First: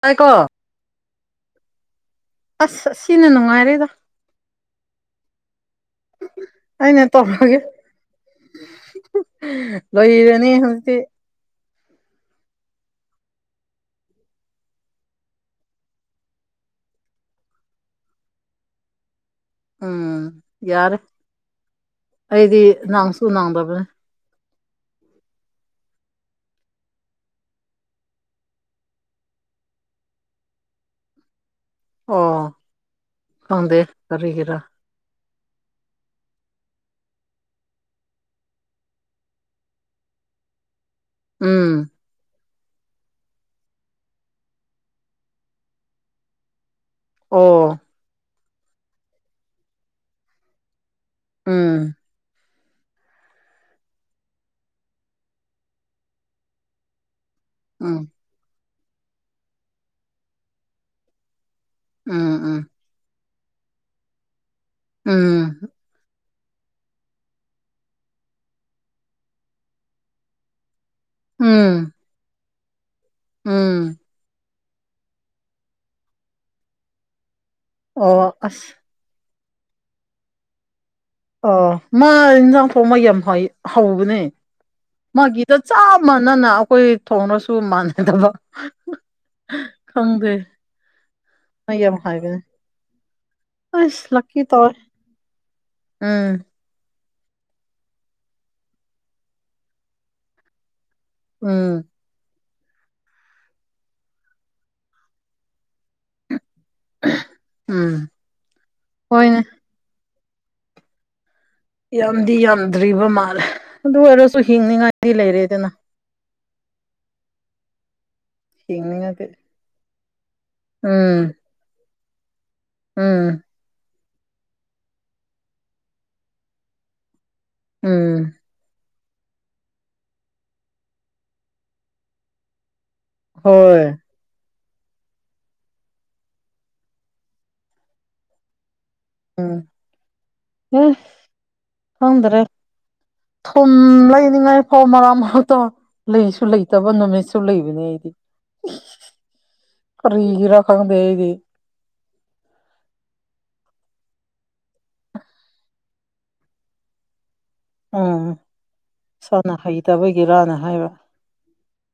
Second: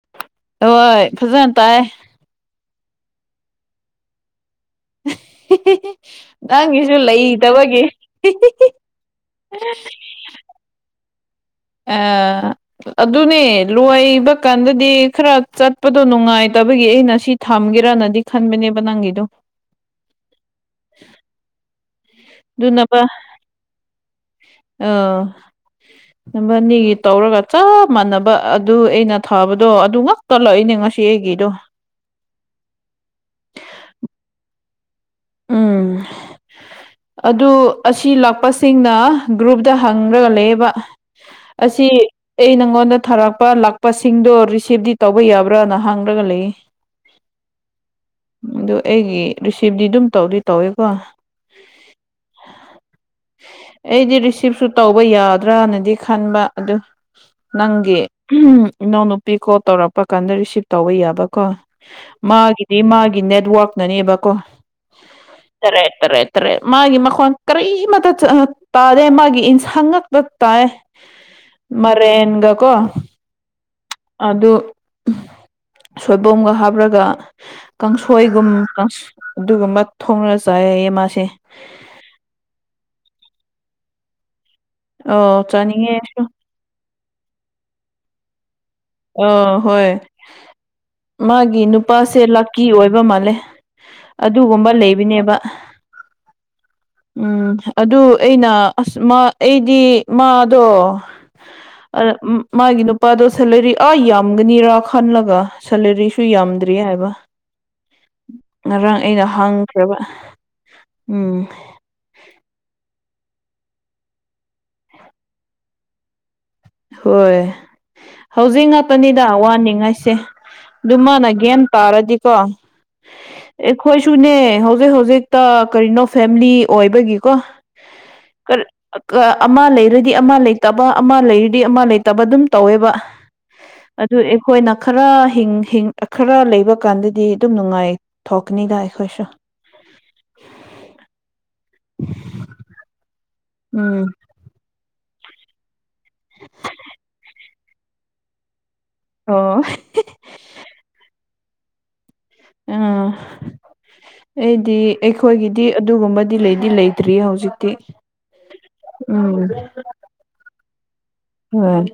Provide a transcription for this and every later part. ꯇꯥꯏ ꯀꯣ ꯍꯣꯏ ꯐꯖꯅ ꯇꯥꯏ ꯑꯁ ꯁꯤꯅ ꯅꯨꯡꯉꯥꯏꯔꯦꯗ ꯅꯪꯒꯤꯁꯨ ꯑꯩꯅ ꯇꯧꯔꯒꯦ ꯂꯩꯇꯕꯒꯤ ꯂꯣꯏꯔꯅꯤ ꯍꯧꯖꯤꯛꯇꯤ [unintelligible] ꯑꯗꯨꯅꯦ ꯂꯣꯏꯕ ꯀꯥꯟꯗꯗꯤ ꯈꯔ ꯆꯠꯄꯗꯣ ꯅꯨꯡꯉꯥꯏꯇꯕꯒꯤ ꯑꯩꯅ ꯁꯤ ꯊꯝꯒꯦꯔꯅꯗꯤ ꯈꯟꯕꯅꯦꯕ ꯅꯪꯒꯤꯗꯣ ꯎꯝ ꯌꯥꯔꯦ ꯑꯩꯗꯤ ꯑꯗꯨꯅꯕ ꯅꯥꯡꯁꯨ ꯅꯥꯡꯗꯕꯅꯦ [unintelligible] [unintelligible] ꯅ ꯃꯅꯤꯒꯤ ꯇꯧꯔꯒ ꯆꯞ ꯃꯥꯟꯅꯕ ꯑꯗꯨ ꯑꯩꯅ ꯊꯥꯕꯗꯣ ꯑꯗꯨ ꯉꯛꯇ ꯂꯏꯅꯦ ꯉꯁꯤ ꯑꯩꯒꯤꯗꯣ ꯑꯣ ꯐꯗꯦ ꯀꯔꯤꯒꯔꯥ ꯎꯝ ꯑꯗꯨ ꯑꯁꯤ ꯂꯥꯛꯄꯁꯤꯡꯅ ꯒ꯭ꯔꯨꯞꯇ ꯍꯪꯈ꯭ꯔꯒ ꯂꯩꯌꯦꯕ ꯎꯝ ꯑꯁꯤꯁꯤ ꯑꯩ ꯅꯪꯉꯣꯟꯗ ꯊꯥꯔꯛꯄ ꯂꯥꯛꯄꯁꯤꯡꯗꯣ ꯔꯤꯁꯤꯚꯇꯗꯤ ꯇꯧꯕ ꯌꯥꯕ꯭ꯔꯥꯅ ꯍꯥꯡꯂꯒ ꯂꯩꯌꯦ ꯑꯣ ꯑꯗꯨ ꯑꯩꯒꯤ ꯔꯤꯁꯤꯞꯇ ꯑꯗꯨꯝ ꯇꯧꯗꯤ ꯇꯧꯋꯦꯀꯣ ꯎꯝ ꯑꯩꯗꯤ ꯔꯤꯁꯤꯞꯁꯨ ꯇꯧꯕ ꯌꯥꯗ꯭ꯔꯅꯗꯤ ꯈꯟꯕ ꯑꯗꯨ ꯎꯝ ꯅꯪꯒꯤ ꯏꯅꯥꯎꯅꯨꯄꯤ ꯀꯣꯜ ꯇꯧꯔꯛꯄ ꯀꯥꯟꯗ ꯔꯤꯁꯤꯞ ꯇꯧꯕ ꯌꯥꯕꯀꯣ ꯎꯝ ꯃꯥꯒꯤꯗꯤ ꯃꯥꯒꯤ ꯅꯦꯠꯋꯛꯅꯅꯦꯕꯀꯣ ꯎꯝ ꯇꯔꯦꯠ ꯇꯔꯦꯠ ꯇ꯭ꯔꯦ ꯃꯥꯒꯤ ꯃꯈꯣꯟ ꯀꯔꯤꯃꯠꯇ ꯇꯥꯗꯦ ꯃꯥꯒꯤ ꯏꯟꯁ ꯍꯥꯡꯉꯛꯇ ꯇꯥꯏ ꯎꯝ ꯎꯝ ꯃꯔꯦꯅꯤꯡꯒꯀꯣ ꯎꯝ ꯑꯗꯨ ꯁꯣꯏꯕꯣꯝꯒ ꯍꯥꯞꯔꯒ ꯑꯣ ꯀꯥꯡꯁꯣꯏꯒꯨꯝ ꯑꯁ ꯑꯗꯨꯒꯨꯝꯕ ꯊꯣꯡꯅ ꯆꯥꯏꯔꯌꯦ ꯃꯥꯁꯦ ꯑ ꯃꯥ ꯏꯟꯖꯥꯡ ꯊꯥꯎ ꯃꯥ ꯌꯥꯝ ꯍ ꯍꯥꯎꯕꯅꯦ ꯑꯣ ꯃꯥꯒꯤꯗ ꯆꯥꯅꯤꯡꯉꯦ ꯆꯞ ꯑꯩꯁꯨ ꯃꯥꯟꯅꯅ ꯑꯩꯈꯣꯏ ꯊꯣꯡꯅꯁꯨ ꯃꯥꯟꯅꯗꯕ ꯑ ꯍꯣꯏ ꯈꯪꯗꯦ ꯃꯥꯒꯤ ꯃꯥ ꯌꯥꯝ ꯅꯨꯄꯥꯁꯦ ꯍꯩꯕꯅꯦ ꯂꯥꯀꯤ ꯑꯣꯏꯕ ꯃꯥꯜꯂꯦ ꯑꯁ ꯂꯛꯀꯤ ꯇꯧꯋꯦ ꯑꯗꯨꯒꯨꯝꯕ ꯂꯩꯕꯅꯦꯕ ꯎꯝ ꯎꯝ ꯑꯗꯨ ꯑꯩꯅ ꯑꯁ ꯑꯩꯗꯤ ꯃꯥꯗꯣ ꯎꯝ ꯑ ꯃꯥꯒꯤ ꯅꯨꯄꯥꯗꯣ ꯁꯦꯂꯔꯤ ꯑꯥ ꯌꯥꯝꯒꯅꯤꯔꯥ ꯈꯜꯂꯒ ꯁꯦꯂꯔꯤꯁꯨ ꯌꯥꯝꯗ꯭ꯔꯤ ꯍꯥꯏꯕ ꯎꯝ ꯉꯔꯥꯡ ꯑꯩꯅ ꯍꯣꯏꯅꯦ ꯍꯥꯡ ꯭ꯔꯕ ꯎꯝ ꯌꯥꯝꯗꯤ ꯌꯥꯝꯗ꯭ꯔꯤꯕ ꯃꯥꯜꯂꯦ ꯑꯗꯨ ꯑꯣꯏꯔꯁꯨ ꯍꯤꯡꯅꯤꯉꯥꯏꯗꯤ ꯂꯩꯔꯦꯗꯅ ꯍꯣꯏ ꯍꯧꯖꯤꯛ ꯉꯥꯛꯇꯅꯤꯗ ꯍꯤꯡꯅꯤꯡꯉꯥꯏꯗꯤ ꯋꯥꯅꯤꯡꯉꯥꯏꯁꯦ ꯎꯝ ꯑꯗꯨꯃꯅ ꯒ꯭ꯌꯥꯟ ꯇꯥꯔꯗꯤꯀꯣ ꯎꯝ ꯑꯩꯈꯣꯏꯁꯨꯅꯦ ꯍꯧꯖꯤꯛ ꯍꯧꯖꯤꯛꯇ ꯀꯔꯤꯅꯣ ꯐꯦꯃꯤꯂꯤ ꯑꯣꯏꯕꯒꯤꯀꯣ ꯎꯝ ꯑꯃ ꯂꯩꯔꯗꯤ ꯑꯃ ꯂꯩꯇꯕ ꯑꯃ ꯂꯩꯔꯗꯤ ꯑꯃ ꯂꯩꯇꯕ ꯑꯗꯨꯝ ꯇꯧꯋꯦꯕ ꯍꯣꯏ ꯑꯗꯨ ꯑꯩꯈꯣꯏꯅ ꯈꯔ ꯍꯤꯡ ꯍꯤꯡ ꯈꯔ ꯂꯩꯕ ꯀꯥꯟꯗꯗꯤ ꯑꯗꯨꯝ ꯅꯨꯡꯉꯥꯏ ꯊꯣꯛꯀꯅꯤꯗ ꯑꯩꯈꯣꯏꯁꯨ ꯎꯝ ꯍꯨꯝ ꯈꯪꯗꯔꯦ ꯊꯨꯝ ꯎꯝ ꯂꯩꯅꯤꯡꯉꯥꯏ ꯐꯥꯎ ꯃꯔꯛ ꯃꯔꯛꯇꯣ ꯂꯩꯁꯨ ꯂꯩꯇꯕ ꯅꯨꯃꯤꯠꯁꯨ ꯂꯩꯕꯅꯦ ꯑꯩꯗꯤ ꯑꯣ ꯀꯔꯤꯒꯤꯔ ꯈꯪꯗꯦ ꯑꯩꯗꯤ ꯑꯝ ꯑꯩꯗꯤ ꯑꯩꯈꯣꯏꯒꯤꯗꯤ ꯑꯗꯨꯒꯨꯝꯕꯗꯤ ꯂꯩꯗꯤ ꯂꯩꯇ꯭ꯔꯤ ꯍꯧꯖꯤꯛꯇꯤ ꯎꯝ ꯎꯝ ꯏꯁꯥꯅ ꯍꯩꯇꯕꯒꯤꯔꯅ ꯍꯥꯏꯕ ꯎꯝ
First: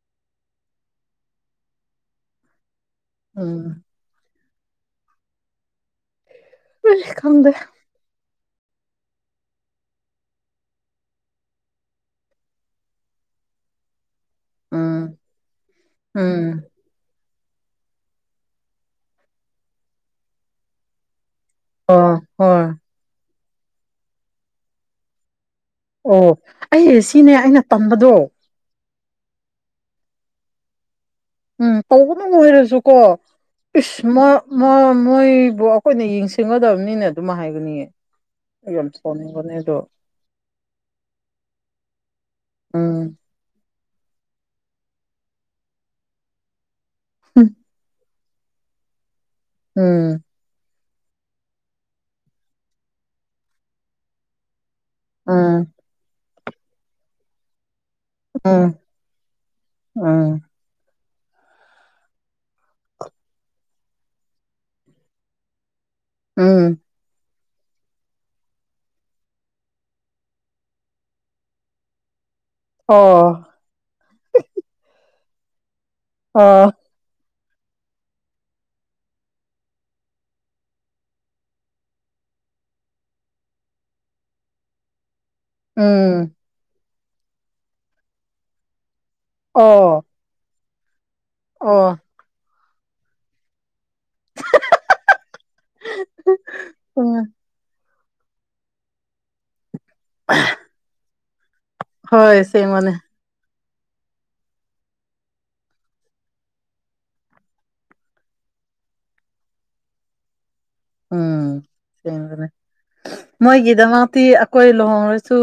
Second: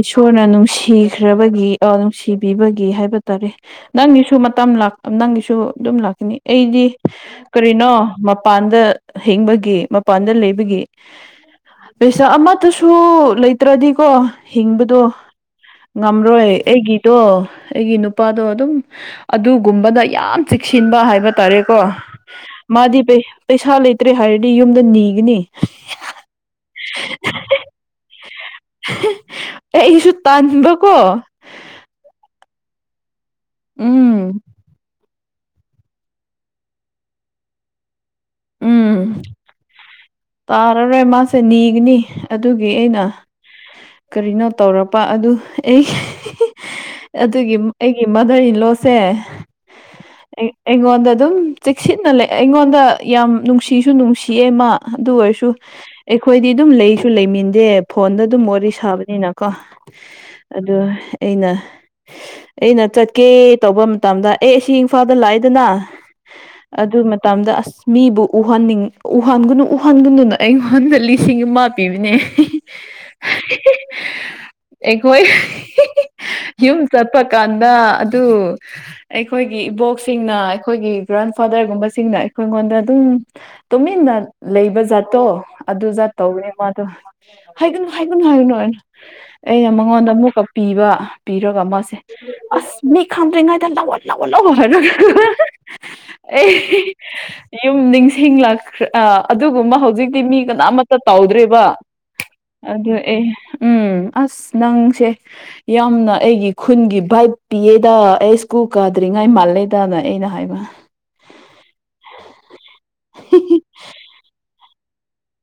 ꯏꯁꯣꯔꯅ ꯅꯨꯡꯁꯤꯈ꯭ꯔꯕꯒꯤ ꯑꯣ ꯅꯨꯡꯁꯤꯕꯤꯕꯒꯤ ꯍꯥꯏꯕ ꯇꯥꯔꯦ ꯎꯝ ꯅꯪꯒꯤꯁꯨ ꯃꯇꯝ ꯂꯥꯛ ꯑ ꯅꯪꯒꯤꯁꯨ ꯑꯗꯨꯝ ꯂꯥꯛꯀꯅꯤ ꯑꯩꯗꯤ ꯑꯩ ꯈꯪꯗꯦ ꯀꯔꯤꯅꯣ ꯃꯄꯥꯟꯗ ꯍꯤꯡꯕꯒꯤ ꯃꯄꯥꯟꯗ ꯂꯩꯕꯒꯤ ꯄꯩꯁꯥ ꯑꯃꯠꯇꯁꯨ ꯂꯩꯇ꯭ꯔꯗꯤꯀꯣ ꯍꯤꯡꯕꯗꯣ ꯎꯝ ꯎꯝ ꯉꯝꯔꯣꯏ ꯑꯩꯒꯤ ꯇꯣ ꯑꯩꯒꯤ ꯅꯨꯄꯥꯗꯣ ꯑꯗꯨꯝ ꯑꯗꯨꯒꯨꯝꯕꯗ ꯌꯥꯝ ꯆꯦꯛꯁꯤꯟꯕ ꯍꯥꯏꯕ ꯇꯥꯔꯦ ꯀꯣ ꯑꯣ ꯍꯣꯏ ꯃꯥꯗꯤ ꯄꯩ ꯄꯩꯁꯥ ꯂꯩꯇ꯭ꯔꯦ ꯍꯥꯏꯔꯗꯤ ꯌꯨꯝꯗ ꯅꯤꯒꯅꯤ ꯑꯣ ꯑꯩꯌꯦ ꯁꯤꯅꯦ ꯑꯩꯅ ꯇꯝꯕꯗꯣ ꯑꯩꯁꯨ ꯇꯥꯟꯕ ꯀꯣ ꯎꯝ ꯇꯧꯕꯗꯪ ꯑꯣꯏꯔꯁꯨ ꯀꯣ ꯏꯁ ꯃꯥ ꯎꯝ ꯃꯥ ꯃꯣꯏꯕꯨ ꯑꯈꯣꯏꯅ ꯌꯦꯡꯁꯤꯒꯗꯕꯅꯤꯅ ꯑꯗꯨꯝ ꯍꯥꯏꯕꯅꯤ ꯎꯝ ꯇꯥꯔꯔꯣꯏ ꯃꯥꯁꯦ ꯅꯤꯒꯅꯤ ꯑꯗꯨꯒꯤ ꯑꯩꯅ ꯎꯝ ꯀꯔꯤꯅꯣ ꯇꯧꯔꯛꯄ ꯑꯗꯨ ꯑꯩ ꯎꯝ ꯑꯗꯨꯒꯤ ꯏ ꯃꯥꯗꯔ ꯏꯟꯂꯣꯁꯦ ꯎꯝ ꯑꯩ ꯑꯩꯉꯣꯟꯗ ꯑꯗꯨꯝ ꯆꯦꯛꯁꯤꯟꯅ ꯂꯩ ꯑꯩꯉꯣꯟꯗ ꯌꯥꯝ ꯅꯨꯡꯁꯤꯁꯨ ꯅꯨꯡꯁꯤꯌꯦ ꯃꯥ ꯑꯗꯨ ꯑꯣꯏꯔꯁꯨ ꯎꯝ ꯑꯩꯈꯣꯏꯗꯤ ꯑꯗꯨꯝ ꯂꯩꯁꯨ ꯂꯩꯃꯤꯟꯗꯦ ꯐꯣꯟꯗ ꯑꯗꯨꯝ ꯋꯥꯔꯤ ꯎꯝ ꯁꯥꯕꯅꯤꯅꯀꯣ ꯎꯝ ꯑꯗꯨ ꯑꯩꯅ ꯑꯩꯅ ꯆꯠꯀꯦ ꯇꯧꯕ ꯃꯇꯝꯗ ꯑꯩ ꯑꯁꯤ ꯏꯝꯐꯥꯜꯗ ꯂꯥꯛꯏꯗꯅ ꯎꯝ ꯑꯗꯨ ꯃꯇꯝꯗ ꯑꯁ ꯃꯤꯕꯨ ꯎꯍꯟꯅꯤꯡ ꯎꯍꯟꯒꯅꯨ ꯎꯍꯟꯒꯅꯨꯅ ꯑꯩꯉꯣꯟꯗ ꯂꯤꯁꯤꯡ ꯑꯃ ꯄꯤꯕꯅꯦ ꯑꯣ ꯑꯩꯈꯣꯏ ꯑꯣ ꯌꯨꯝ ꯆꯠꯄ ꯀꯥꯟꯗ ꯑꯗꯨ ꯑꯩꯈꯣꯏꯒꯤ ꯏꯕꯣꯛꯁꯤꯡꯅ ꯑꯩꯈꯣꯏꯒꯤ ꯒ꯭ꯔꯥꯟ ꯐꯥꯗꯔꯒꯨꯝꯕꯁꯤꯡꯅ ꯑꯩꯈꯣꯏꯉꯣꯟꯗ ꯑꯗꯨꯝ ꯇꯨꯃꯤꯟꯅ ꯂꯩꯕ ꯖꯥꯠꯇꯣ ꯑꯗꯨ ꯖꯥꯠ ꯎꯝ ꯇꯧꯕꯅꯦ ꯃꯥꯗꯨ ꯍꯥꯏꯒꯅꯨ ꯍꯥꯏꯒꯅꯨ ꯍꯥꯏꯒꯅꯨ ꯑꯅ ꯑꯩꯅ ꯑꯣ ꯃꯉꯣꯟꯗ ꯑꯃꯨꯛꯀ ꯄꯤꯕ ꯄꯤꯔꯒ ꯃꯥꯁꯦ ꯑꯣ ꯑꯁ ꯃꯤ ꯈꯥꯗ꯭ꯔꯤꯉꯩꯗ ꯂꯧꯌꯠ ꯎꯝ [unintelligible] ꯌꯨꯝ ꯅꯤꯡꯁꯤꯡꯂꯛꯈ꯭ꯔ ꯑ ꯑꯗꯨꯒꯨꯝꯕ ꯍꯧꯖꯤꯛꯇꯤ ꯃꯤ ꯀꯅꯥꯃꯠꯇ ꯇꯧꯗ꯭ꯔꯦꯕ ꯍꯣꯏ ꯑꯁꯦꯡꯕꯅꯦ ꯑꯗꯨ ꯑꯦ ꯎꯝ ꯑꯁ ꯅꯪꯁꯦ ꯌꯥꯝꯅ ꯑꯩꯒꯤ ꯈꯨꯟꯒꯤ ꯚꯥꯏꯞ ꯄꯤꯌꯦꯗ ꯑꯩ ꯁ꯭ꯀꯨꯜ ꯀꯥꯗ꯭ꯔꯤꯉꯥꯏ ꯃꯥꯜꯂꯦꯗꯅ ꯑꯩꯅ ꯍꯥꯏꯕ [unintelligible] ꯃꯣꯏꯒꯤꯗꯃꯛꯇꯤ ꯑꯈꯣꯏ ꯂꯨꯍꯣꯡꯉꯁꯨ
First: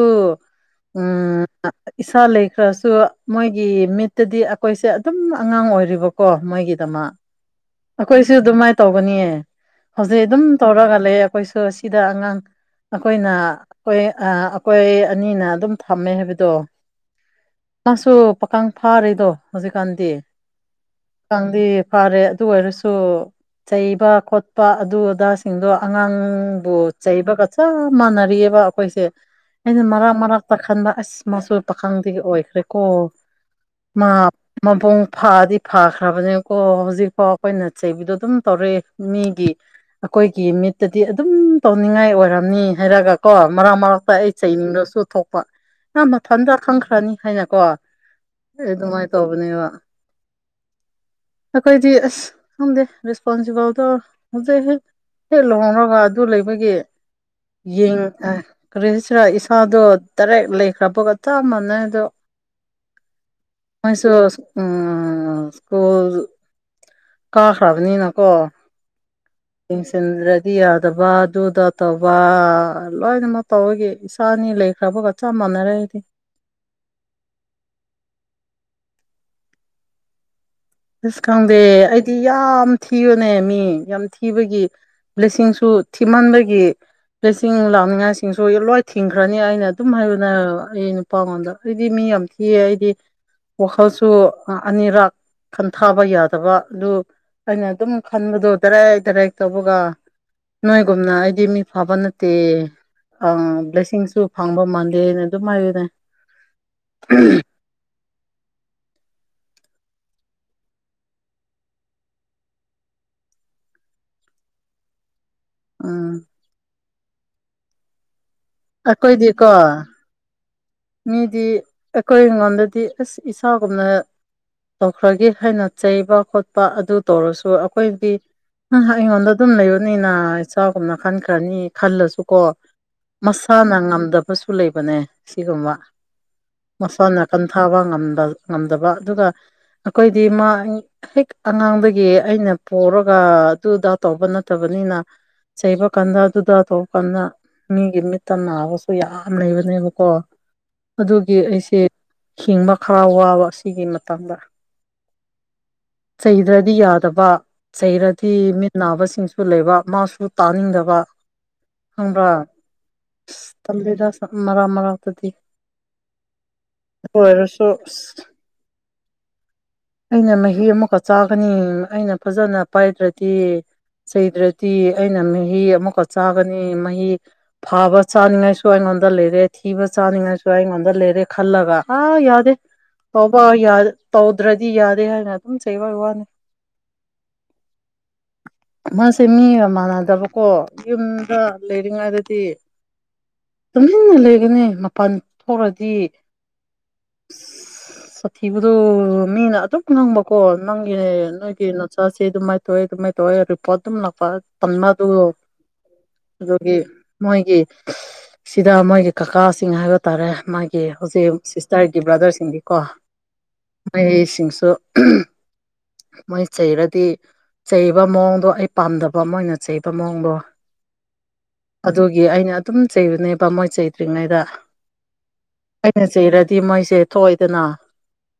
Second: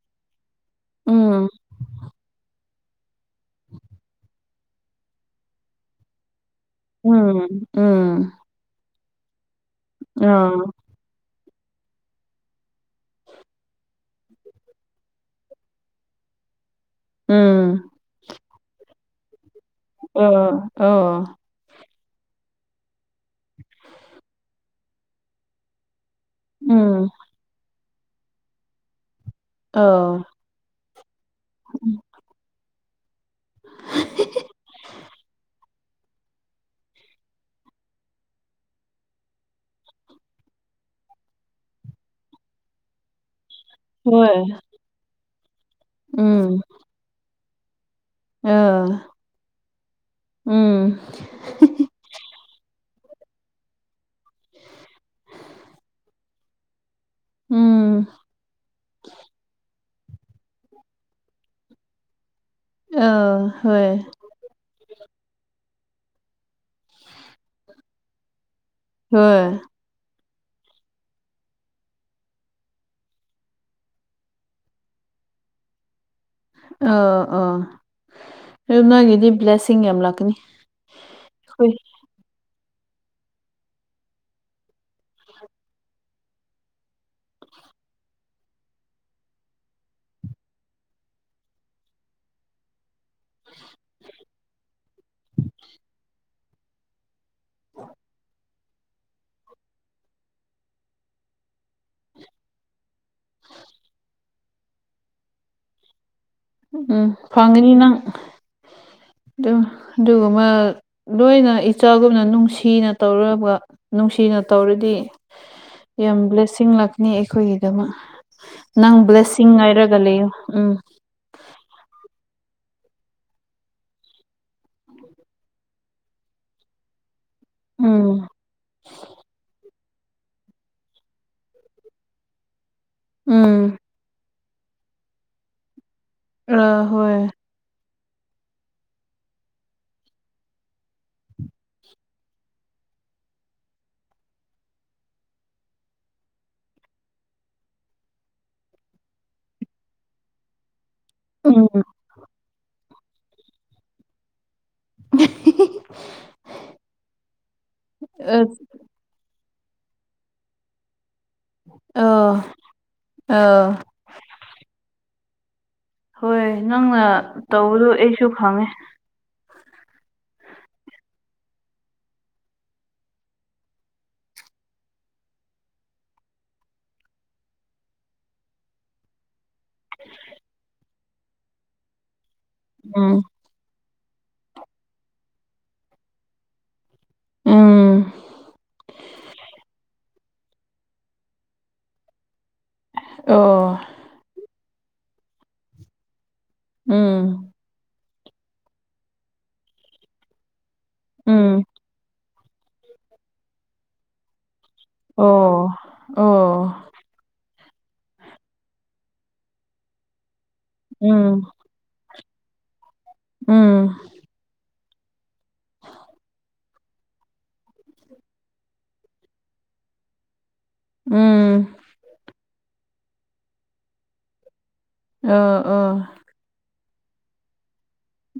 ꯎꯝ ꯑ ꯏꯁꯥ ꯂꯩ ꯈꯔꯁꯨ ꯃꯣꯏꯒꯤ ꯃꯤꯠꯇꯗꯤ ꯑꯈꯣꯏꯁꯦ ꯑꯗꯨꯝ ꯑꯉꯥꯡ ꯑꯣꯏꯔꯤꯕꯀꯣ ꯃꯣꯏꯒꯤ ꯗꯃꯛ ꯎꯝ ꯑꯈꯣꯏꯁꯨ ꯎꯝ ꯑꯗꯨꯃꯥꯏꯟ ꯇꯧꯒꯅꯤꯌꯦ ꯍꯧꯖꯤꯛ ꯑꯗꯨꯝ ꯑꯥ ꯇꯧꯔꯒ ꯂꯩꯌꯦ ꯑꯈꯣꯏꯁꯨ ꯑꯁꯤꯗ ꯑꯉꯥꯡ ꯑꯈꯣꯏꯅ ꯑꯈꯣꯏ ꯑ ꯑꯈꯣꯏ ꯑꯅꯤꯅ ꯑꯗꯨꯝ ꯊꯝꯃꯦ ꯍꯥꯏꯕꯗꯣ ꯎꯝ ꯃꯥꯁꯨ ꯄꯥꯀꯥꯡ ꯐꯥꯔꯦꯗꯣ ꯍꯧꯖꯤꯛꯀꯥꯟꯗꯤ ꯑꯥ ꯑꯥ ꯄꯥꯀꯪꯗꯤ ꯐꯔꯦ ꯑꯗꯨ ꯑꯣꯏꯔꯁꯨ ꯆꯩꯕ ꯈꯣꯠꯄ ꯑꯗꯨ ꯑꯗꯥ ꯁꯤꯡꯗꯣ ꯑꯉꯥꯡꯕꯨ ꯎꯝ ꯆꯩꯕꯒ ꯆꯞ ꯃꯥꯟꯅꯔꯤꯑꯕ ꯑꯩꯈꯣꯏꯁꯦ ꯑꯩꯅ ꯑꯥ ꯃꯔꯛ ꯃꯔꯛꯇꯥ ꯈꯟꯕ ꯑꯁ ꯃꯆꯣꯏ ꯄꯥꯈꯪꯗꯒꯤ ꯑꯣꯏꯈ꯭ꯔꯦꯀꯣ ꯃꯥ ꯃꯕꯨꯡ ꯐꯥꯗꯤ ꯐꯈ꯭ꯔꯕꯅꯦꯀꯣ ꯍꯧꯖꯤꯛꯐꯥꯎ ꯑꯩꯈꯣꯏꯅ ꯆꯩꯕꯗꯣ ꯑꯗꯨꯝ ꯇꯧꯔꯛꯑꯦ ꯃꯤ ꯑꯩꯈꯣꯏꯒꯤ ꯃꯤꯠꯇꯗꯤ ꯑꯗꯨꯝ ꯇꯧꯅꯤꯡꯉꯥꯏ ꯑꯣꯏꯔꯝꯅꯤ ꯍꯥꯏꯔꯒ ꯀꯣ ꯃꯔꯛ ꯃꯔꯛꯇ ꯑꯩ ꯍꯣꯏ ꯆꯩꯅꯤꯡꯗꯁꯨꯨ ꯊꯣꯛꯄ ꯅꯪ ꯃꯊꯟꯇ ꯎꯝ ꯈꯪꯈ꯭ꯔꯅꯤ ꯍꯥꯏꯅ ꯀꯣ ꯑꯗꯨ ꯑꯥ ꯑꯗꯨꯃꯥꯏ ꯇꯣꯕꯅꯦꯕ ꯎꯝ ꯑꯩꯈꯣꯏꯗꯤ ꯑꯁ ꯈꯪꯗꯦ ꯔꯦꯁꯄꯣꯟꯁꯤꯕꯜꯗꯣ ꯍꯧꯖꯤꯛ ꯍꯧꯖꯤꯛ ꯂꯨꯍꯣꯡꯒ꯭ꯔ ꯑꯗꯨ ꯂꯩꯕꯒꯤ ꯌꯦꯡ ꯎꯝ ꯑ ꯀꯔꯤꯁꯤꯔ ꯏꯁꯥꯗꯣ ꯇꯔꯦꯠ ꯂꯩꯈ꯭ꯔꯕꯒ ꯆꯞ ꯃꯥꯟꯅꯩ ꯑꯗꯣ ꯑ ꯍꯣꯏ ꯃꯣꯏꯁꯨ ꯎꯝ ꯁ꯭ꯀꯨꯜꯖꯨ ꯀꯥꯈ꯭ꯔꯕꯅꯤꯅꯀꯣ ꯍꯣꯏ ꯌꯦꯡꯁꯤꯟꯗ꯭ꯔꯗꯤ ꯌꯥꯗꯕ ꯑꯗꯨꯗ ꯇꯧꯕ ꯂꯣꯏꯅꯃꯛ ꯇꯧꯕꯒꯤ ꯏꯆꯥꯅꯤ ꯂꯩꯈ꯭ꯔꯕꯒ ꯆꯞ ꯃꯥꯅꯔꯦ ꯑꯩꯗꯤ ꯑꯥ ꯑꯥ ꯑꯗꯨ ꯅꯪꯒꯤꯗꯤ ꯕ꯭ꯂꯦꯁꯤꯡ ꯌꯥꯝ ꯂꯥꯛꯀꯅꯤ ꯏꯁ ꯈꯪꯗꯦ ꯍꯣꯏ ꯑꯩꯗꯤ ꯌꯥꯝ ꯊꯤꯕꯅꯦ ꯃꯤ ꯌꯥꯝ ꯊꯤꯕꯒꯤ ꯕ꯭ꯂꯦꯁꯤꯡꯁꯨ ꯊꯤꯃꯟꯕꯒꯤ ꯕ꯭ꯂꯦꯁꯤꯡ ꯂꯥꯛꯅꯤꯡꯉꯥꯏꯁꯤꯡꯁꯨ ꯂꯣꯏ ꯊꯤꯡꯈ꯭ꯔꯅꯤ ꯑꯩꯅ ꯑꯗꯨꯝ ꯍꯥꯏꯕꯅꯦꯕ ꯑꯩ ꯅꯨꯞ ꯄꯝꯗ ꯑꯩꯗꯤ ꯃꯤ ꯌꯥꯝ ꯊꯤꯌꯦ ꯑꯩꯗꯤ ꯋꯥꯈꯜꯁꯨ ꯑꯅꯤꯔꯛ ꯈꯟꯊꯥꯕ ꯌꯥꯗ ꯐꯠꯇꯕ ꯑꯗꯨ ꯑꯩꯅ ꯑꯗꯨꯝ ꯈꯟꯕꯗꯣ ꯗꯔꯦꯛ ꯗꯔꯦꯛ ꯇꯧꯕꯒ ꯅꯣꯏꯒꯨꯝꯅ ꯑꯩꯗꯤ ꯃꯤ ꯐꯕ ꯅꯠꯇꯦ ꯑꯝ ꯕ꯭ꯂꯦꯁꯤꯡꯁꯨ ꯐꯪꯕ ꯃꯥꯜꯂꯦꯅ ꯑꯗꯨꯝ ꯍꯥꯏꯌꯨꯅꯦ ꯎꯝ ꯐꯪꯒꯅꯤ ꯅꯪ ꯑꯗꯨꯝ ꯑꯗꯨꯒꯨꯃꯛ ꯂꯣꯏꯅ ꯏꯆꯥꯒꯨꯝꯅ ꯅꯨꯡꯁꯤꯅ ꯇꯧꯔꯨꯔꯕ ꯅꯨꯡꯁꯤꯅ ꯇꯧꯔꯗꯤ ꯎꯝ ꯌꯥꯝ ꯕ꯭ꯂꯦꯁꯤꯡ ꯂꯥꯛꯅꯤ ꯑꯩꯈꯣꯏꯒꯤꯗꯃꯛ ꯅꯪ ꯑꯩꯈꯣꯏꯗꯤꯀꯣ ꯕ꯭ꯂꯦꯁꯤꯡ ꯉꯥꯏꯔꯒ ꯂꯩꯌꯣ ꯎꯝ ꯃꯤꯗꯤ ꯑꯩꯈꯣꯏ ꯉꯣꯟꯗꯗꯤ ꯑꯁ ꯏꯁꯥꯒꯨꯝꯅ ꯇꯧꯈ꯭ꯔꯒꯦ ꯍꯥꯏꯅ ꯆꯩꯕ ꯈꯣꯠꯄ ꯑꯗꯨ ꯇꯧꯔꯁꯨ ꯑ ꯑꯩꯈꯣꯏꯗꯤ ꯎꯝ ꯑꯩꯉꯣꯟꯗ ꯑꯗꯨꯝ ꯂꯩꯕꯅꯤꯅ ꯏꯆꯥꯒꯨꯝꯅ ꯈꯟꯈ꯭ꯔꯅꯤ ꯈꯜꯂꯁꯨꯀꯣ ꯎꯝ ꯃꯁꯥꯅ ꯉꯝꯗꯕꯁꯨ ꯂꯩꯕꯅꯦ ꯁꯤꯒꯨꯝꯕ ꯑ ꯍꯣꯏ ꯃꯁꯥꯅ ꯈꯟꯊꯕ ꯉꯝꯗꯕ ꯑꯗꯨꯒ ꯑꯩꯈꯣꯏꯗꯤ ꯃꯥ ꯍꯦꯛ ꯑꯉꯥꯡꯗꯒꯤ ꯑꯩꯅ ꯄꯨꯔꯒ ꯑꯗꯨꯗꯥ ꯇꯧꯕ ꯅꯠꯇꯕꯅꯤꯅ ꯆꯩꯕ ꯀꯥꯟꯗ ꯑꯗꯨꯗ ꯇꯧꯕ ꯀꯥꯟꯗ ꯃꯤꯒꯤ ꯃꯤꯠꯇ ꯅꯥꯕꯁꯨ ꯌꯥꯝ ꯂꯩꯕꯅꯦꯕꯀꯣ ꯑꯗꯨꯒꯤ ꯑꯩꯁꯦ ꯎꯝ ꯍꯤꯡꯕ ꯈꯔ ꯋꯥꯕ ꯁꯤꯒꯤ ꯃꯇꯝꯗ ꯆꯩꯗ꯭ꯔꯗꯤ ꯌꯥꯗꯕ ꯆꯩꯔꯗꯤ ꯑꯁ ꯃꯤꯠ ꯅꯥꯕꯁꯤꯡꯁꯨ ꯂꯩꯕ ꯃꯥꯁꯨ ꯇꯥꯅꯤꯡꯗꯕ ꯈꯪꯕ꯭ꯔ ꯑꯥ ꯁꯁ ꯑꯥ ꯇꯜꯂꯤꯗ ꯃꯔꯛ ꯃꯔꯛꯇꯗꯤ ꯍꯣꯏ ꯅꯪꯅ ꯑꯗꯨ ꯑꯣꯏꯔꯁꯨ ꯇꯧꯕꯗꯨ ꯑꯁ ꯑꯩꯁꯨ ꯐꯪꯉꯦ ꯑꯩꯅ ꯃꯍꯤ ꯑꯃꯨꯛꯀ ꯆꯥꯒꯅꯤ ꯑꯩꯅ ꯐꯖꯅ ꯄꯥꯏꯗ꯭ꯔꯗꯤ ꯆꯩꯗ꯭ꯔꯗꯤ ꯑꯩꯅ ꯃꯍꯤ ꯑꯃꯛꯀ ꯆꯥꯒꯅꯤ ꯃꯍꯤ ꯐꯕ ꯆꯥꯅꯤꯡꯉꯥꯏꯁꯨ ꯑꯩꯉꯣꯟꯗ ꯂꯩꯔꯦ ꯊꯤꯕ ꯆꯥꯅꯤꯡꯉꯥꯏꯁꯨ ꯑꯩꯉꯣꯟꯗ ꯂꯩꯔꯦ ꯈꯜꯂꯒ ꯑꯥ ꯌꯥꯗꯦ ꯎꯝ ꯍꯥꯎꯕ ꯌꯥ ꯗ꯭ꯔꯗꯤ ꯌꯥꯗꯦ ꯍꯥꯏꯅ ꯑꯗꯨꯝ ꯆꯩꯕ ꯋꯥꯅꯤ ꯎꯝ ꯃꯥꯁꯦ ꯃꯤꯒ ꯃꯥꯟꯅꯗꯕꯀꯣ ꯌꯨꯝꯗ ꯂꯩꯔꯤꯉꯩꯗꯗꯤ ꯑꯣ ꯇꯨꯝꯃꯤꯟꯅ ꯂꯩꯒꯅꯤ ꯃꯄꯥꯟ ꯊꯣꯛꯔꯗꯤ ꯎꯝ ꯊꯤꯕꯗꯣ ꯃꯤꯅ ꯑꯗꯨꯝ ꯉꯥꯡꯕꯀꯣ ꯅꯪꯒꯤꯅꯦ ꯎꯝ ꯅꯣꯏꯒꯤ ꯅꯆꯥꯁꯤ [unintelligible] ꯑꯗꯨꯃꯥꯏ ꯇꯧꯔꯦ ꯑꯗꯨꯃꯥꯏ ꯇꯧꯔꯦ ꯔꯤꯄꯣꯔꯠ ꯑꯗꯨꯝ ꯂꯥꯛꯄ [unintelligible] ꯑꯣ ꯑꯣ ꯑꯗꯨꯒꯤ ꯃꯣꯏꯒꯤ ꯁꯤꯗ ꯃꯣꯏꯒꯤ ꯀꯀꯥꯁꯤꯡ ꯍꯥꯏꯕ ꯇꯥꯔꯦ ꯃꯥꯒꯤ ꯎꯝ ꯍꯧꯖꯤꯛ ꯁꯤꯁꯇꯔꯏꯒꯤ ꯕꯔꯗꯔꯁꯤꯡꯗꯤꯒꯤ ꯀꯣ ꯎꯝ ꯃꯣꯏꯁꯤꯡꯁꯨ ꯃꯣꯏ ꯆꯩꯔꯗꯤ ꯆꯩꯕ ꯃꯑꯣꯡꯗꯣ ꯑꯩ ꯄꯥꯝꯗꯕ ꯃꯣꯏꯅ ꯆꯩꯕ ꯃꯑꯣꯡꯗꯣ ꯎꯝ ꯑꯗꯨꯒꯤ ꯑꯩꯅ ꯑꯗꯨꯝ ꯆꯩꯕꯅꯦꯕ ꯃꯣꯏ ꯆꯩꯗꯔꯤꯉꯩꯗ ꯑꯣ ꯑꯩꯅ ꯑꯣ ꯆꯩꯔꯗꯤ ꯃꯣꯏꯁꯦ ꯊꯣꯛꯑꯣꯏꯗꯅ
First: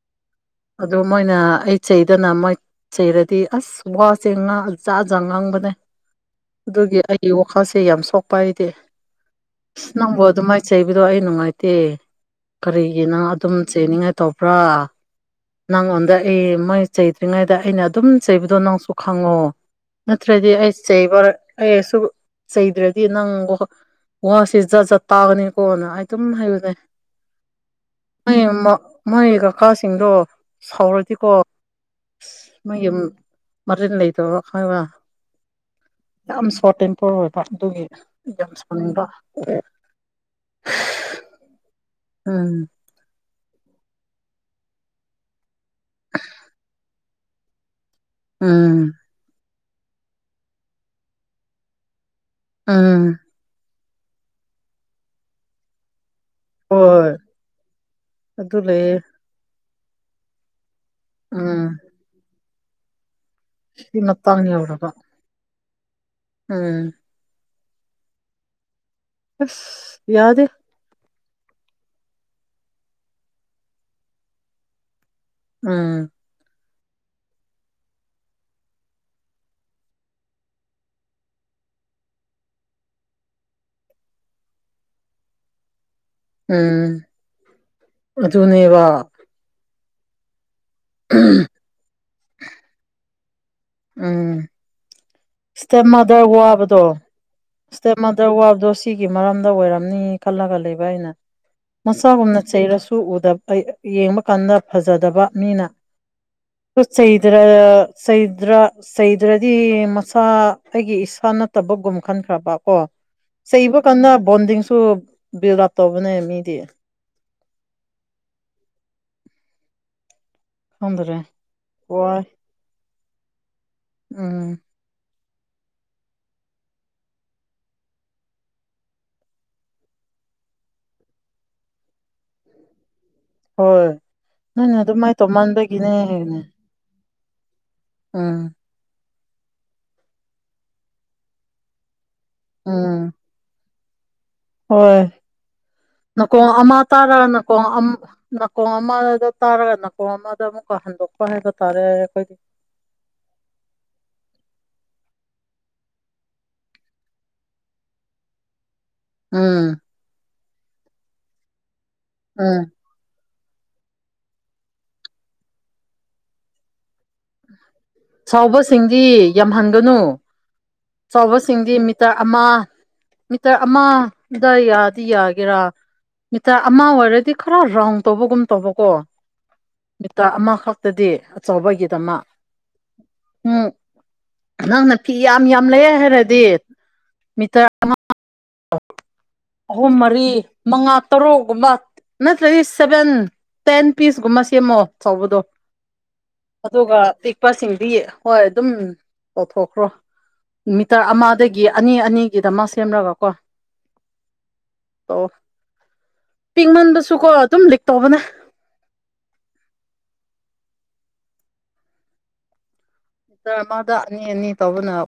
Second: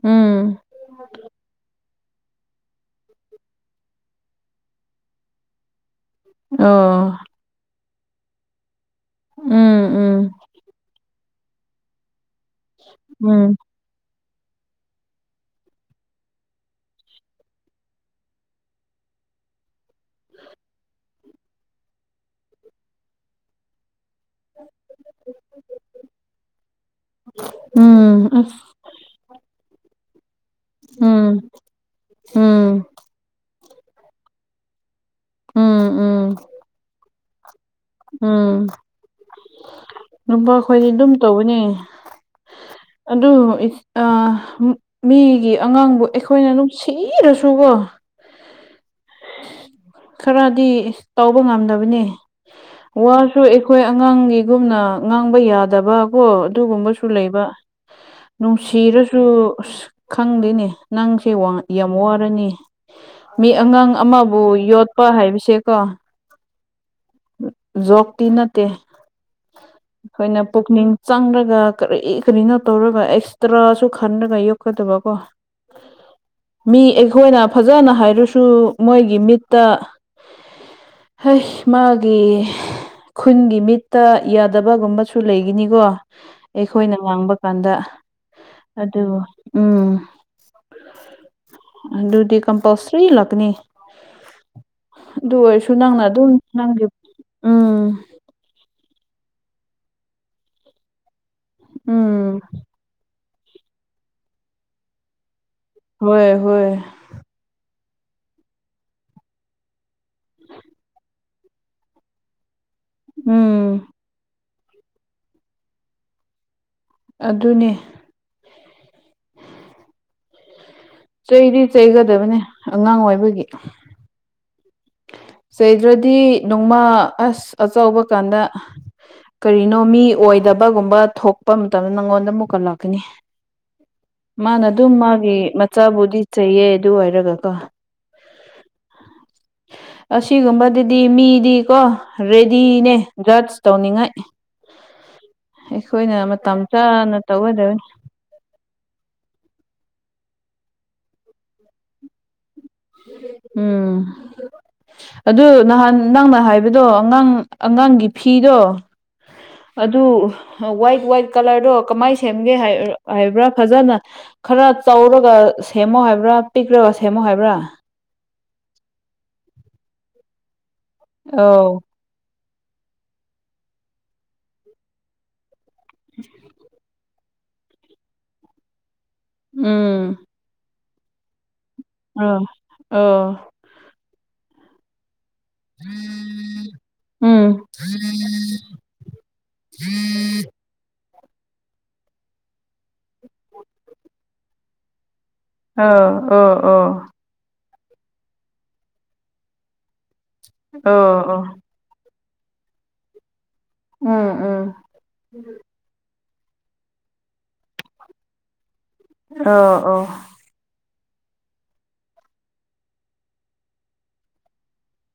ꯎꯝ ꯑꯗꯨ ꯃꯣꯏꯅ ꯑꯩ ꯆꯩꯗꯅ ꯃꯣꯏ ꯆꯩꯔꯗꯤ ꯑꯁ ꯋꯥꯁꯦ ꯉꯥꯡ ꯖꯥꯠ ꯖꯥꯠ ꯉꯥꯡꯕꯅꯦ ꯑꯗꯨꯒꯤ ꯑꯣ ꯑꯩꯒꯤ ꯋꯥꯈꯜꯁꯦ ꯌꯥꯝ ꯁꯣꯛꯄ ꯍꯥꯏꯗꯤ ꯑꯁ ꯅꯪꯕꯨ ꯎꯝ ꯎꯝ ꯑꯗꯨꯃꯥꯏ ꯆꯩꯕꯗꯣ ꯑꯩ ꯅꯨꯡꯉꯥꯏꯇꯦ ꯀꯔꯤꯒꯤ ꯅꯪ ꯑꯗꯨꯝ ꯎꯝ ꯆꯩꯅꯤꯡꯉꯥꯏ ꯇꯧꯕ꯭ꯔꯥ ꯅꯪꯉꯣꯟꯗ ꯑꯩ ꯃꯣꯏꯅ ꯆꯩꯇ꯭ꯔꯤꯉꯩꯗ ꯑꯩꯅ ꯑꯗꯨꯝ ꯆꯩꯕꯗꯣ ꯅꯪꯁꯨ ꯈꯪꯉꯣ ꯅꯠꯇ꯭ꯔꯗꯤ ꯑꯩ ꯆꯩꯕ ꯑꯩꯁꯨ ꯆꯩꯗ꯭ꯔꯗꯤ ꯅꯪꯕꯨ ꯋꯥꯁꯦ ꯖꯥꯠ ꯖꯥꯠ ꯇꯥꯕꯅꯤꯀꯣꯅ ꯑꯩ ꯑꯗꯨꯝ ꯍꯥꯏꯕꯅꯦ ꯎꯝ ꯑꯁ [unintelligible] ꯃꯥꯒꯤ ꯀꯀꯥꯁꯤꯡꯗꯣ ꯁꯥꯎꯔꯗꯤꯀꯣ ꯎꯝ ꯎꯝ ꯑꯁ [unintelligible] ꯃꯔꯤꯟ ꯂꯩꯇꯕ ꯈꯪꯉꯕ꯭ꯔꯥ ꯎꯝ ꯎꯝ ꯌꯥꯝ ꯁꯣꯔꯠ ꯇꯦꯝꯄꯔ ꯑꯣꯏꯕ ꯑꯗꯨꯒꯤ ꯌꯥꯝ ꯎꯝ ꯁꯥꯎꯅꯤꯡꯕ ꯅꯨꯄꯥ ꯈꯣꯏꯗꯤ ꯗꯨꯝ ꯇꯧꯏꯅꯦ ꯎꯝ ꯑꯗꯨ ꯏꯁ ꯑꯥ ꯃꯤꯒꯤ ꯑꯉꯥꯡꯕꯨ ꯑꯩꯈꯣꯏꯅ ꯅꯨꯡꯁꯤ ꯁꯤꯔꯁꯨꯀꯣ ꯎꯝ ꯈꯔꯗꯤ ꯇꯧꯕ ꯉꯝꯗꯕꯅꯤ ꯎꯝ ꯋꯥ ꯁꯨ ꯑꯩꯈꯣꯏ ꯑꯉꯥꯡꯒꯤꯒꯨꯝꯅ ꯉꯥꯡꯕ ꯌꯥꯗꯕꯀꯣ ꯑꯗꯨꯒꯨꯝꯕꯁꯨ ꯍꯣꯏ ꯂꯩꯕ ꯑꯗꯨ ꯂꯩꯌꯦ ꯅꯨꯡꯁꯤꯔꯁꯨ ꯁꯨ ꯑꯁ ꯈꯪꯗꯦꯅꯦ ꯅꯪꯁꯦ ꯎꯝ ꯌꯥꯝ ꯋꯥꯔꯅꯤ ꯃꯤ ꯑꯉꯥꯡ ꯁꯤ ꯃꯇꯥꯡ ꯑꯗꯨꯕꯨ ꯌꯧꯔꯕ ꯌꯣꯠꯄ ꯍꯥꯏꯕꯁꯦꯀꯣ ꯎꯝ ꯖꯣꯛꯇꯤ ꯅꯠꯇꯦ ꯑꯁ ꯑꯩꯈꯣꯏꯅ ꯌꯥꯗꯦ ꯄꯨꯛꯅꯤꯡ ꯆꯪꯔꯒ ꯀꯔꯤ ꯀꯔꯤꯅꯣ ꯇꯧꯔꯒ ꯑꯦꯛꯁꯇ꯭ꯔꯥꯁꯨ ꯈꯟꯂꯒ ꯌꯣꯛꯀꯗꯕꯀꯣ ꯎꯝ ꯃꯤ ꯑꯩꯈꯣꯏꯅ ꯐꯖꯅ ꯍꯥꯏꯔꯁꯨ ꯃꯣꯏꯒꯤ ꯃꯤꯠꯇ ꯍꯁ ꯃꯥꯒꯤ ꯈꯨꯟꯒꯤ ꯃꯤꯠꯇ ꯌꯥꯗꯕꯒꯨꯝꯕꯁꯨ ꯂꯩꯒꯥꯅꯤꯀꯣ ꯎꯝ ꯑꯩꯈꯣꯏꯅ ꯉꯥꯡꯕ ꯀꯥꯟꯗ ꯑꯗꯨꯅꯦꯕ ꯑꯗꯨ ꯎꯝ [unintelligible] ꯑꯗꯨꯗꯤ ꯀꯝꯄꯜꯁꯔꯤ ꯂꯥꯛꯀꯅꯤ ꯎꯝ ꯑꯗꯨ ꯑꯣꯏꯔꯁꯨ ꯏꯁꯇꯦꯞ ꯅꯪꯅ ꯃꯥꯗꯔ ꯑꯗꯨꯝ ꯋꯥꯕꯗꯣ ꯅꯪꯒꯤ ꯎꯝ ꯏꯁꯇꯦꯞ ꯃꯥꯗꯔ ꯋꯥꯕꯗꯣ ꯁꯤꯒꯤ ꯃꯔꯝꯗ ꯑꯣꯏꯔꯝꯅꯤ ꯈꯜꯂꯒ ꯂꯩꯕ ꯑꯩꯅ ꯎꯝ ꯃꯆꯥꯒꯨꯝꯅ ꯆꯩꯔꯁꯨ ꯎꯗꯕꯥ ꯑꯩ ꯌꯦꯡꯕ ꯀꯥꯟꯗ ꯐꯖꯗꯕ ꯃꯤꯅ ꯍꯣꯏ ꯍꯣꯏ ꯗ꯭ꯔ ꯆꯩꯗ꯭ꯔ ꯆꯩꯗ꯭ꯔꯗꯤ ꯃꯆꯥ ꯑꯩꯒꯤ ꯏꯁꯥ ꯅꯠꯇ ꯐꯠꯇꯕꯒꯨꯝ ꯈꯟꯈ꯭ꯔꯕ ꯀꯣ ꯆꯩꯕ ꯎꯝ ꯀꯥꯟꯗ ꯕꯣꯟꯗꯤꯡꯁꯨ ꯕꯨꯏꯜ ꯑꯥꯞ ꯇꯧꯕꯅꯦ ꯃꯤꯗꯤ ꯑꯗꯨꯅꯤ ꯈꯪꯗ꯭ꯔꯦ ꯆꯩꯗꯤ ꯋꯥꯏ ꯆꯩꯒꯗꯕꯅꯦ ꯑꯉꯥꯡ ꯑꯣꯏꯕꯒꯤ ꯎꯝ ꯆꯩꯗ꯭ꯔꯗꯤ ꯅꯣꯡꯃꯥ ꯑꯁ ꯑꯆꯕ ꯀꯥꯟꯗ ꯀꯔꯤꯅꯣ ꯃꯤ ꯑꯣꯏꯗꯕꯒꯨꯝꯕ ꯊꯣꯛꯄ ꯃꯇꯝꯗ ꯅꯪꯉꯣꯟꯗ ꯃꯨꯛ ꯀꯠꯂꯛꯀꯅꯤ ꯍꯣꯏ ꯃꯥꯅ ꯅꯣꯏꯅ ꯑꯗꯨꯝ ꯑꯗꯨꯃꯥꯏꯅ ꯃꯥꯒꯤ ꯇꯧꯃꯟꯕꯒꯤꯅꯦ ꯃꯆꯥꯕꯨꯗꯤ ꯆꯩꯌꯦ ꯑꯗꯨ ꯑꯣꯏꯔꯒꯀꯣ ꯑꯥ ꯑꯁꯤꯒꯨꯝꯕꯗꯨꯗꯤ ꯃꯤꯗꯤꯀꯣ ꯔꯦꯗꯤꯅꯦ ꯎꯝ ꯗ꯭ꯔꯁ ꯇꯧꯅꯤꯡꯉꯥꯏ ꯍꯣꯏ ꯑꯩꯈꯣꯏꯅ ꯅꯀꯣꯡ ꯃꯇꯝ ꯑꯃ ꯇꯥꯔꯥ ꯆꯥꯅ ꯅꯀꯣꯡ ꯇꯧꯒꯗꯕꯅꯤ ꯅꯥꯀꯣꯡ ꯑꯃꯗ ꯇꯥꯔꯒ ꯅꯥꯀꯣꯡ ꯑꯃꯗ ꯑꯃꯨꯛꯀ ꯍꯟꯗꯣꯛꯄ ꯍꯥꯏꯕ ꯇꯥꯔꯦ ꯑꯩꯈꯣꯏꯗꯤ ꯎꯝ ꯑꯗꯨ ꯅꯍꯥꯟ ꯅꯪꯅ ꯍꯥꯏꯕꯗꯣ ꯑꯉꯥꯡ ꯑꯉꯥꯡꯒꯤ ꯐꯤꯗꯣ ꯎꯝ ꯑꯗꯨ ꯋꯥꯏꯠ ꯋꯥꯏꯠ ꯀꯂꯔꯗꯣ ꯀꯃꯥꯏꯅ ꯁꯦꯝꯒꯦ ꯎꯝ ꯍꯥꯏ ꯍꯥꯏꯕ꯭ꯔꯥ ꯐꯖꯅ ꯈꯔ ꯇꯧꯔꯒ ꯁꯦꯝꯃꯣ ꯍꯥꯏꯕ꯭ꯔꯥ ꯄꯤꯛꯂꯒ ꯁꯦꯝꯃꯣ ꯍꯥꯏꯕ꯭ꯔꯥ ꯆꯥꯎꯕꯁꯤꯡꯗꯤ ꯌꯥꯝꯍꯟꯒꯅꯨ ꯑꯧ ꯆꯥꯎꯕꯁꯤꯡꯗꯤ ꯃꯤ ꯃꯤꯇꯔ ꯑꯃ ꯃꯤꯇꯔ ꯑꯃꯗ ꯌꯥꯗꯤ ꯌꯥꯒꯦꯔꯥ ꯃꯤꯇꯔ ꯑꯃ ꯑꯣꯏꯔꯗꯤ ꯈꯔ ꯔꯥꯎꯟ ꯇꯧꯕꯒꯨꯝ ꯇꯧꯕꯀꯣ ꯎꯝ ꯃꯤꯇꯥ ꯑꯃꯈꯛꯇꯗꯤ ꯑꯆꯧꯕꯒꯤ ꯃ ꯑ ꯑ ꯎꯝ ꯅ ꯐꯤ ꯌꯥꯝ ꯌꯥꯝ ꯂꯩ ꯍꯥꯏꯔꯗꯤ ꯎꯝ ꯃꯤꯇꯔ ꯑꯃ ꯑꯍꯨꯝ ꯃꯔꯤ ꯃꯉꯥ ꯇꯔꯨꯛꯒꯨꯝꯕ ꯅꯠꯇ꯭ꯔꯗꯤ ꯁꯚꯦꯟ ꯇꯦꯟ ꯄꯤꯁꯒꯨꯝꯕ ꯁꯦꯝꯃꯣ ꯆꯥꯎꯕꯗꯣ ꯑ ꯑꯣ ꯑꯣ ꯑꯗꯨꯒ ꯄꯤꯛꯄꯁꯤꯡꯗꯤ ꯍꯣꯏ ꯑꯗꯨꯝ ꯇꯧꯊꯣꯛꯈ꯭ꯔꯣ ꯃꯤꯇꯔ ꯑꯣ ꯑꯣ ꯑꯃꯗꯒꯤ ꯑꯅꯤ ꯑꯅꯤꯒꯤꯗ ꯃꯥ ꯁꯦꯝꯂꯒ ꯀꯣ ꯎꯝ ꯎꯝ ꯄꯤꯡꯃꯟꯕꯁꯨ ꯀꯣ ꯑꯗꯨꯝ ꯂꯤꯛ ꯇꯧꯕꯅꯦ ꯑ ꯑꯣ ꯃꯥꯗ ꯑꯅꯤ ꯑꯅꯤ ꯇꯧꯕꯅ